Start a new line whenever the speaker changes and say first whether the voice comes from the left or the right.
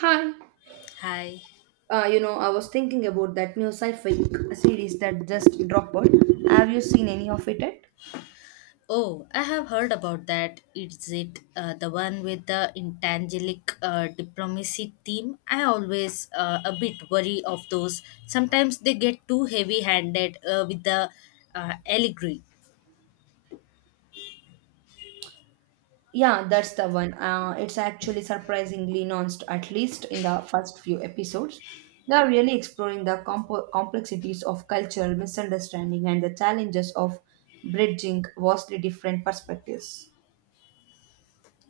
right: Hi.
left: Hi.
right: I was thinking about that new sci-fi series that just dropped. Have you seen any of it yet?
left: Oh, I have heard about that. Is it the one with the intangible diplomacy theme? I always a bit worry of those. Sometimes they get too heavy-handed with the allegory.
right: Yeah, that's the one. It's actually surprisingly nuanced, at least in the first few episodes. They are really exploring the compo complexities of cultural misunderstanding and the challenges of bridging vastly different perspectives.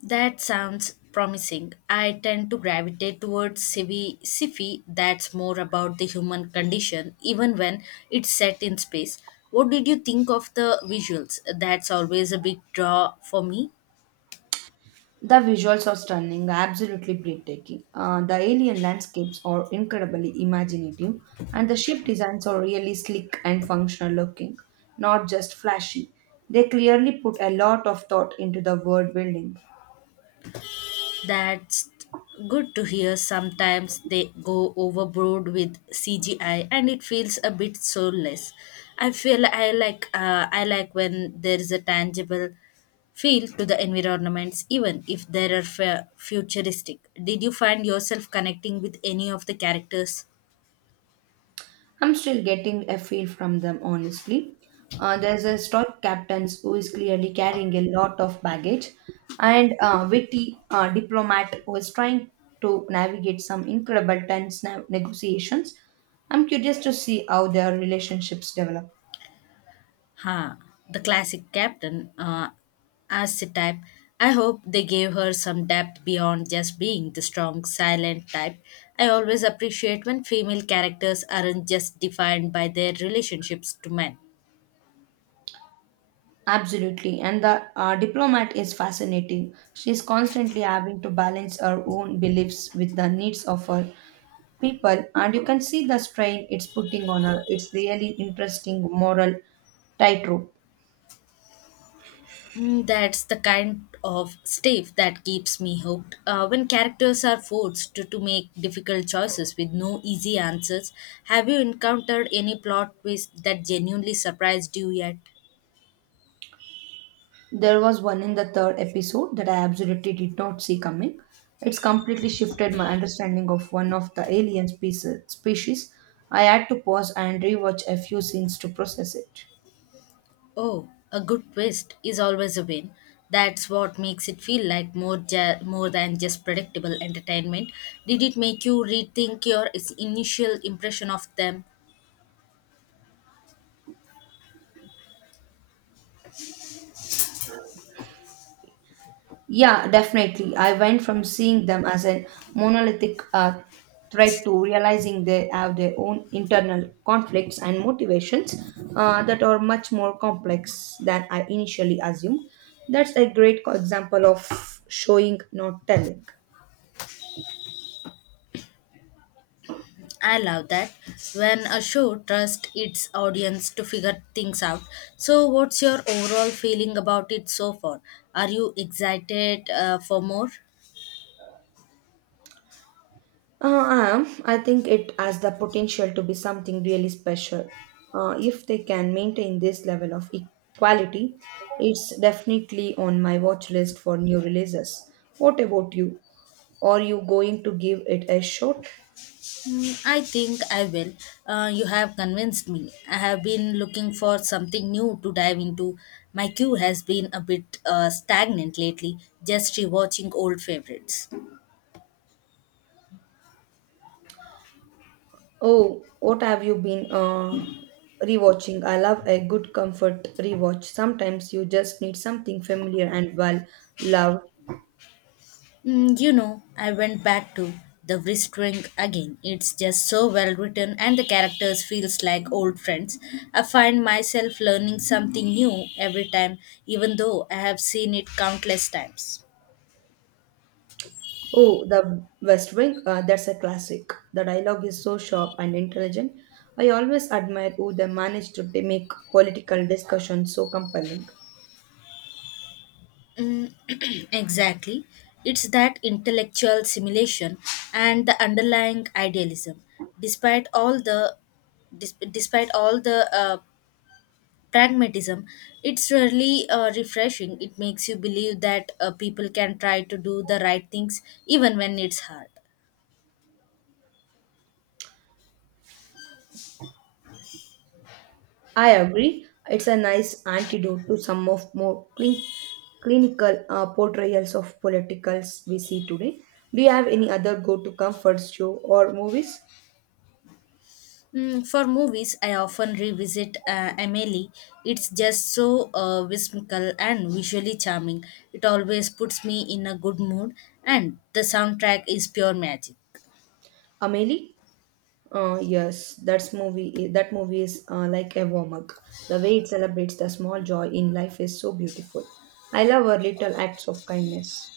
left: That sounds promising. I tend to gravitate towards civi sci-fi that's more about the human condition, even when it's set in space. What did you think of the visuals? That's always a big draw for me.
right: The visuals are stunning, absolutely breathtaking. The alien landscapes are incredibly imaginative, and the ship designs are really sleek and functional looking, not just flashy. They clearly put a lot of thought into the world building.
left: That's good to hear. Sometimes they go overboard with CGI and it feels a bit soulless. I like when there is a tangible feel to the environments even if they are futuristic. Did you find yourself connecting with any of the characters?
right: I'm still getting a feel from them, honestly. There's a stoic captain who is clearly carrying a lot of baggage, and a witty diplomat who is trying to navigate some incredible tense negotiations. I'm curious to see how their relationships develop.
left: Ha, the classic captain archetype. I hope they gave her some depth beyond just being the strong, silent type. I always appreciate when female characters aren't just defined by their relationships to men.
right: Absolutely, and the diplomat is fascinating. She's constantly having to balance her own beliefs with the needs of her people, and you can see the strain it's putting on her. It's really interesting moral tightrope.
left: Mm, that's the kind of stuff that keeps me hooked. When characters are forced to make difficult choices with no easy answers, have you encountered any plot twist that genuinely surprised you yet?
right: There was one in the third episode that I absolutely did not see coming. It's completely shifted my understanding of one of the alien species. I had to pause and rewatch a few scenes to process it.
left: Oh, a good twist is always a win. That's what makes it feel like more than just predictable entertainment. Did it make you rethink your initial impression of them?
right: Yeah, definitely. I went from seeing them as a monolithic threat to realizing they have their own internal conflicts and motivations that are much more complex than I initially assumed. That's a great example of showing, not telling.
left: I love that when a show trusts its audience to figure things out. So, what's your overall feeling about it so far? Are you excited for more?
right: I am. I think it has the potential to be something really special. If they can maintain this level of equality, it's definitely on my watch list for new releases. What about you? Are you going to give it a shot?
left: Mm, I think I will. You have convinced me. I have been looking for something new to dive into. My queue has been a bit stagnant lately, just rewatching old favorites.
right: Oh, what have you been rewatching? I love a good comfort rewatch. Sometimes you just need something familiar and well loved.
left: Mm, you know, I went back to The Whispering again. It's just so well written and the characters feels like old friends. I find myself learning something new every time, even though I have seen it countless times.
right: Oh, The West Wing, that's a classic. The dialogue is so sharp and intelligent. I always admire who they manage to make political discussion so compelling.
left: Mm, exactly. It's that intellectual simulation and the underlying idealism. Despite all the dis- despite all the uh, pragmatism, it's really refreshing. It makes you believe that people can try to do the right things even when it's hard.
right: I agree. It's a nice antidote to some of more clean, clinical portrayals of politicals we see today. Do you have any other go-to comfort show or movies,
left: Mm, for movies, I often revisit Amelie. It's just so whimsical and visually charming. It always puts me in a good mood, and the soundtrack is pure magic.
right: Amelie? Yes, that's movie. That movie is like a warm up. The way it celebrates the small joy in life is so beautiful. I love her little acts of kindness.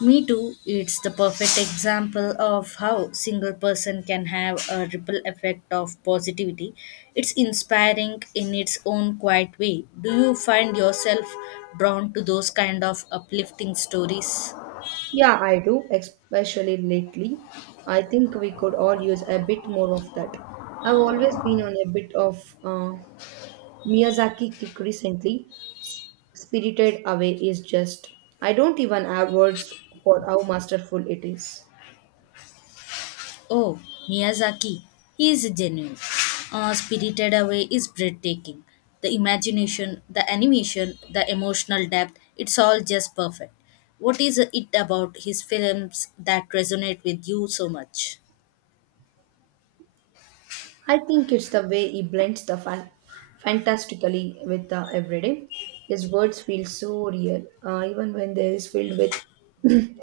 left: Me too, it's the perfect example of how single person can have a ripple effect of positivity. It's inspiring in its own quiet way. Do you find yourself drawn to those kind of uplifting stories?
right: Yeah, I do, especially lately. I think we could all use a bit more of that. I've always been on a bit of Miyazaki kick recently. S- Spirited Away is just. I don't even have words for how masterful it is.
left: Oh, Miyazaki. He is genuine. Spirited Away is breathtaking. The imagination, the animation, the emotional depth, it's all just perfect. What is it about his films that resonate with you so much?
right: I think it's the way he blends the fantastically with the everyday. His words feel so real, even when they is filled with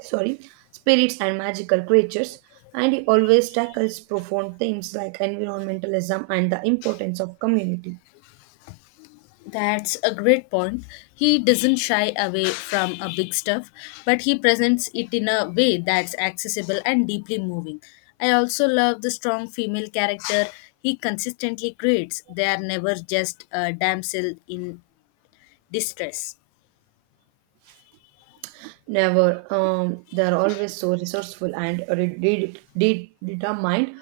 right: sorry spirits and magical creatures. And he always tackles profound themes like environmentalism and the importance of community.
left: That's a great point. He doesn't shy away from a big stuff, but he presents it in a way that's accessible and deeply moving. I also love the strong female character he consistently creates. They are never just a damsel in distress.
right: Never. They're always so resourceful and determined.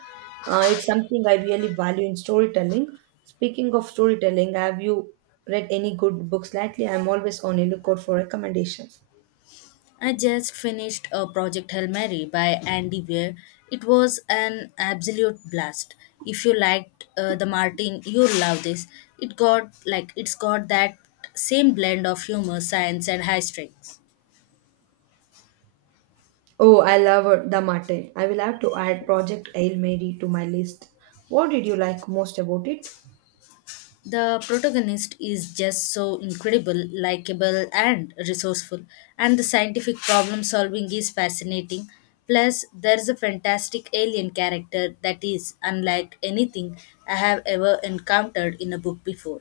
right: It's something I really value in storytelling. Speaking of storytelling, have you read any good books lately? I'm always on a lookout for recommendations.
left: I just finished a Project Hail Mary by Andy Weir. It was an absolute blast. If you liked the Martin, you'll love this. It's got that same blend of humor, science, and high stakes.
right: Oh, I love The Martin. I will have to add Project Hail Mary to my list. What did you like most about it?
left: The protagonist is just so incredible, likable, and resourceful, and the scientific problem solving is fascinating. Plus, there's a fantastic alien character that is unlike anything I have ever encountered in a book before.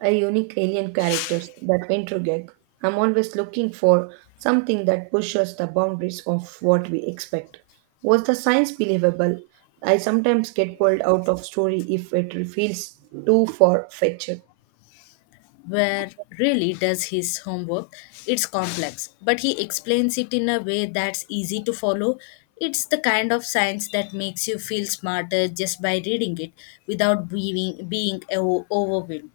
right: A unique alien characters that intriguing. I'm always looking for something that pushes the boundaries of what we expect. Was the science believable? I sometimes get pulled out of story if it feels too far-fetched.
left: Where really does his homework. It's complex, but he explains it in a way that's easy to follow. It's the kind of science that makes you feel smarter just by reading it without being overwhelmed.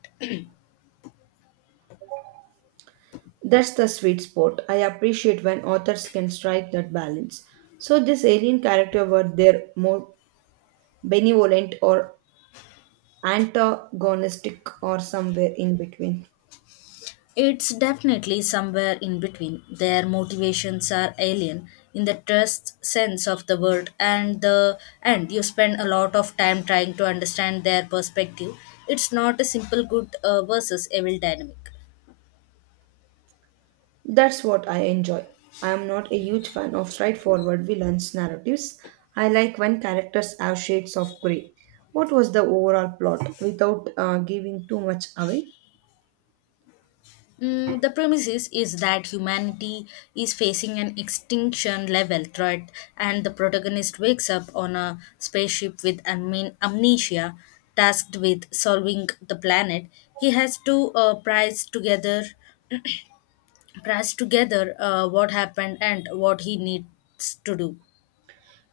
right: That's the sweet spot. I appreciate when authors can strike that balance. So this alien character were there more benevolent or antagonistic or somewhere in between.
left: It's definitely somewhere in between. Their motivations are alien in the trust sense of the word and you spend a lot of time trying to understand their perspective. It's not a simple good versus evil dynamic.
right: That's what I enjoy. I am not a huge fan of straightforward villains narratives. I like when characters have shades of grey. What was the overall plot without giving too much away?
left: Mm, the premises is that humanity is facing an extinction level threat, and the protagonist wakes up on a spaceship with amnesia, tasked with solving the planet. He has to prize together what happened and what he needs to do.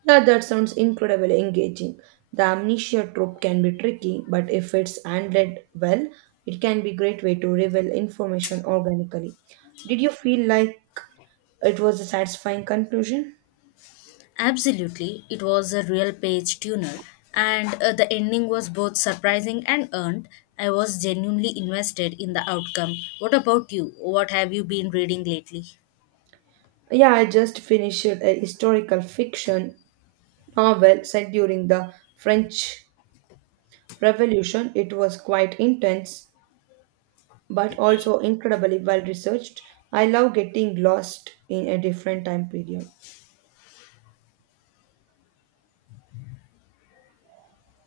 right: Yeah, that sounds incredibly engaging. The amnesia trope can be tricky, but if it's handled well, it can be a great way to reveal information organically. Did you feel like it was a satisfying conclusion?
left: Absolutely, it was a real page tuner, and the ending was both surprising and earned. I was genuinely invested in the outcome. What about you? What have you been reading lately?
right: Yeah, I just finished a historical fiction novel set during the French Revolution. It was quite intense, but also incredibly well researched. I love getting lost in a different time period.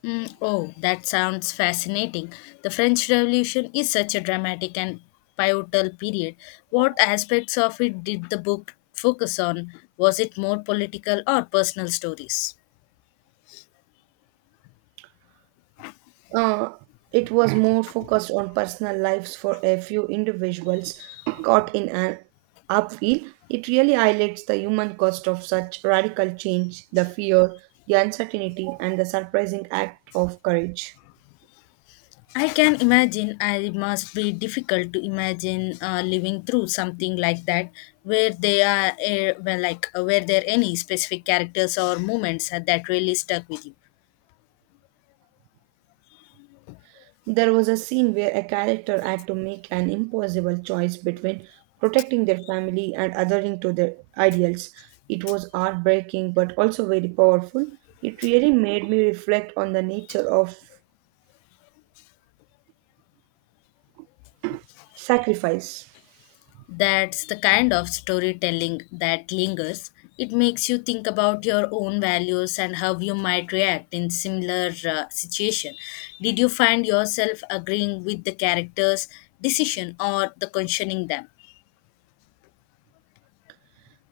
left: Mm, oh, that sounds fascinating. The French Revolution is such a dramatic and pivotal period. What aspects of it did the book focus on? Was it more political or personal stories?
right: Uh, it was more focused on personal lives for a few individuals caught in an upheaval. It really highlights the human cost of such radical change, the fear, the uncertainty, and the surprising act of courage.
left: I can imagine I must be difficult to imagine living through something like that where they are were there any specific characters or moments that really stuck with you.
right: There was a scene where a character had to make an impossible choice between protecting their family and adhering to their ideals. It was heartbreaking but also very powerful. It really made me reflect on the nature of sacrifice.
left: That's the kind of storytelling that lingers. It makes you think about your own values and how you might react in similar situation. Did you find yourself agreeing with the characters decision or the questioning them?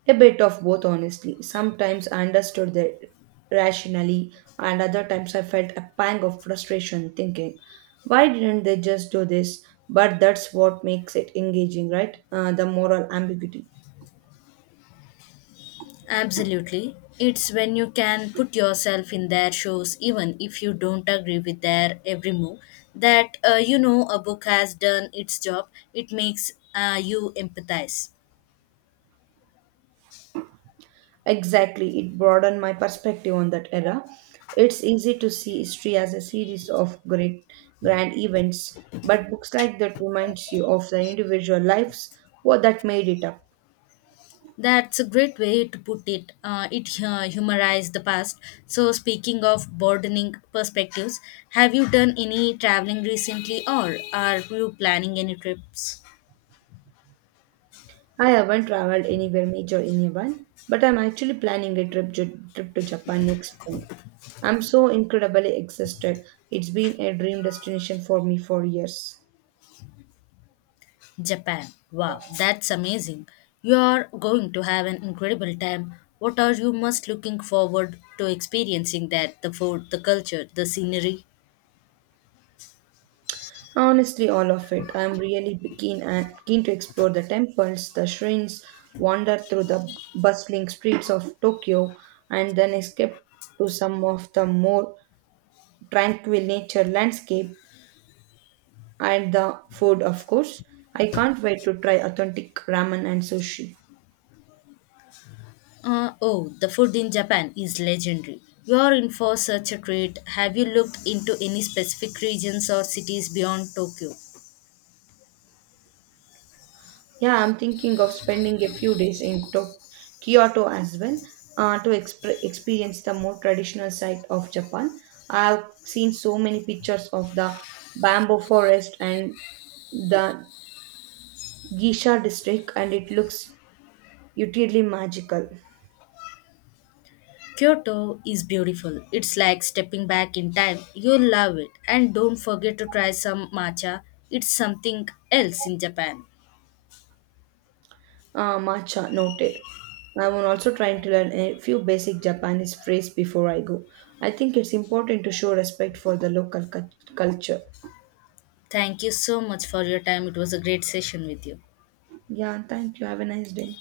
right: A bit of both, honestly. Sometimes I understood that rationally, and other times I felt a pang of frustration thinking, why didn't they just do this? But that's what makes it engaging, right? The moral ambiguity.
left: Absolutely. It's when you can put yourself in their shoes, even if you don't agree with their every move, that you know a book has done its job. It makes you empathize.
right: Exactly, it broadened my perspective on that era. It's easy to see history as a series of great grand events, but books like that reminds you of the individual lives what that made it up.
left: That's a great way to put it. It humorizes the past. So, speaking of broadening perspectives, have you done any traveling recently or are you planning any trips?
right: I haven't traveled anywhere major in Japan, but I'm actually planning a trip to Japan next spring. I'm so incredibly exhausted. It's been a dream destination for me for years.
left: Japan. Wow, that's amazing. You are going to have an incredible time. What are you most looking forward to experiencing that the food, the culture, the scenery?
right: Honestly, all of it. I'm really keen and keen to explore the temples, the shrines, wander through the bustling streets of Tokyo, and then escape to some of the more tranquil nature landscape and the food, of course. I can't wait to try authentic ramen and sushi.
left: Oh, the food in Japan is legendary. You are in for such a treat. Have you looked into any specific regions or cities beyond Tokyo?
right: Yeah, I'm thinking of spending a few days in Kyoto as well to experience the more traditional side of Japan. I've seen so many pictures of the bamboo forest and the Gisha district, and it looks utterly magical.
left: Kyoto is beautiful. It's like stepping back in time. You'll love it. And don't forget to try some matcha. It's something else in Japan.
right: Matcha noted. I'm also trying to learn a few basic Japanese phrases before I go. I think it's important to show respect for the local culture.
left: Thank you so much for your time. It was a great session with you.
right: Yeah, thank you. Have a nice day.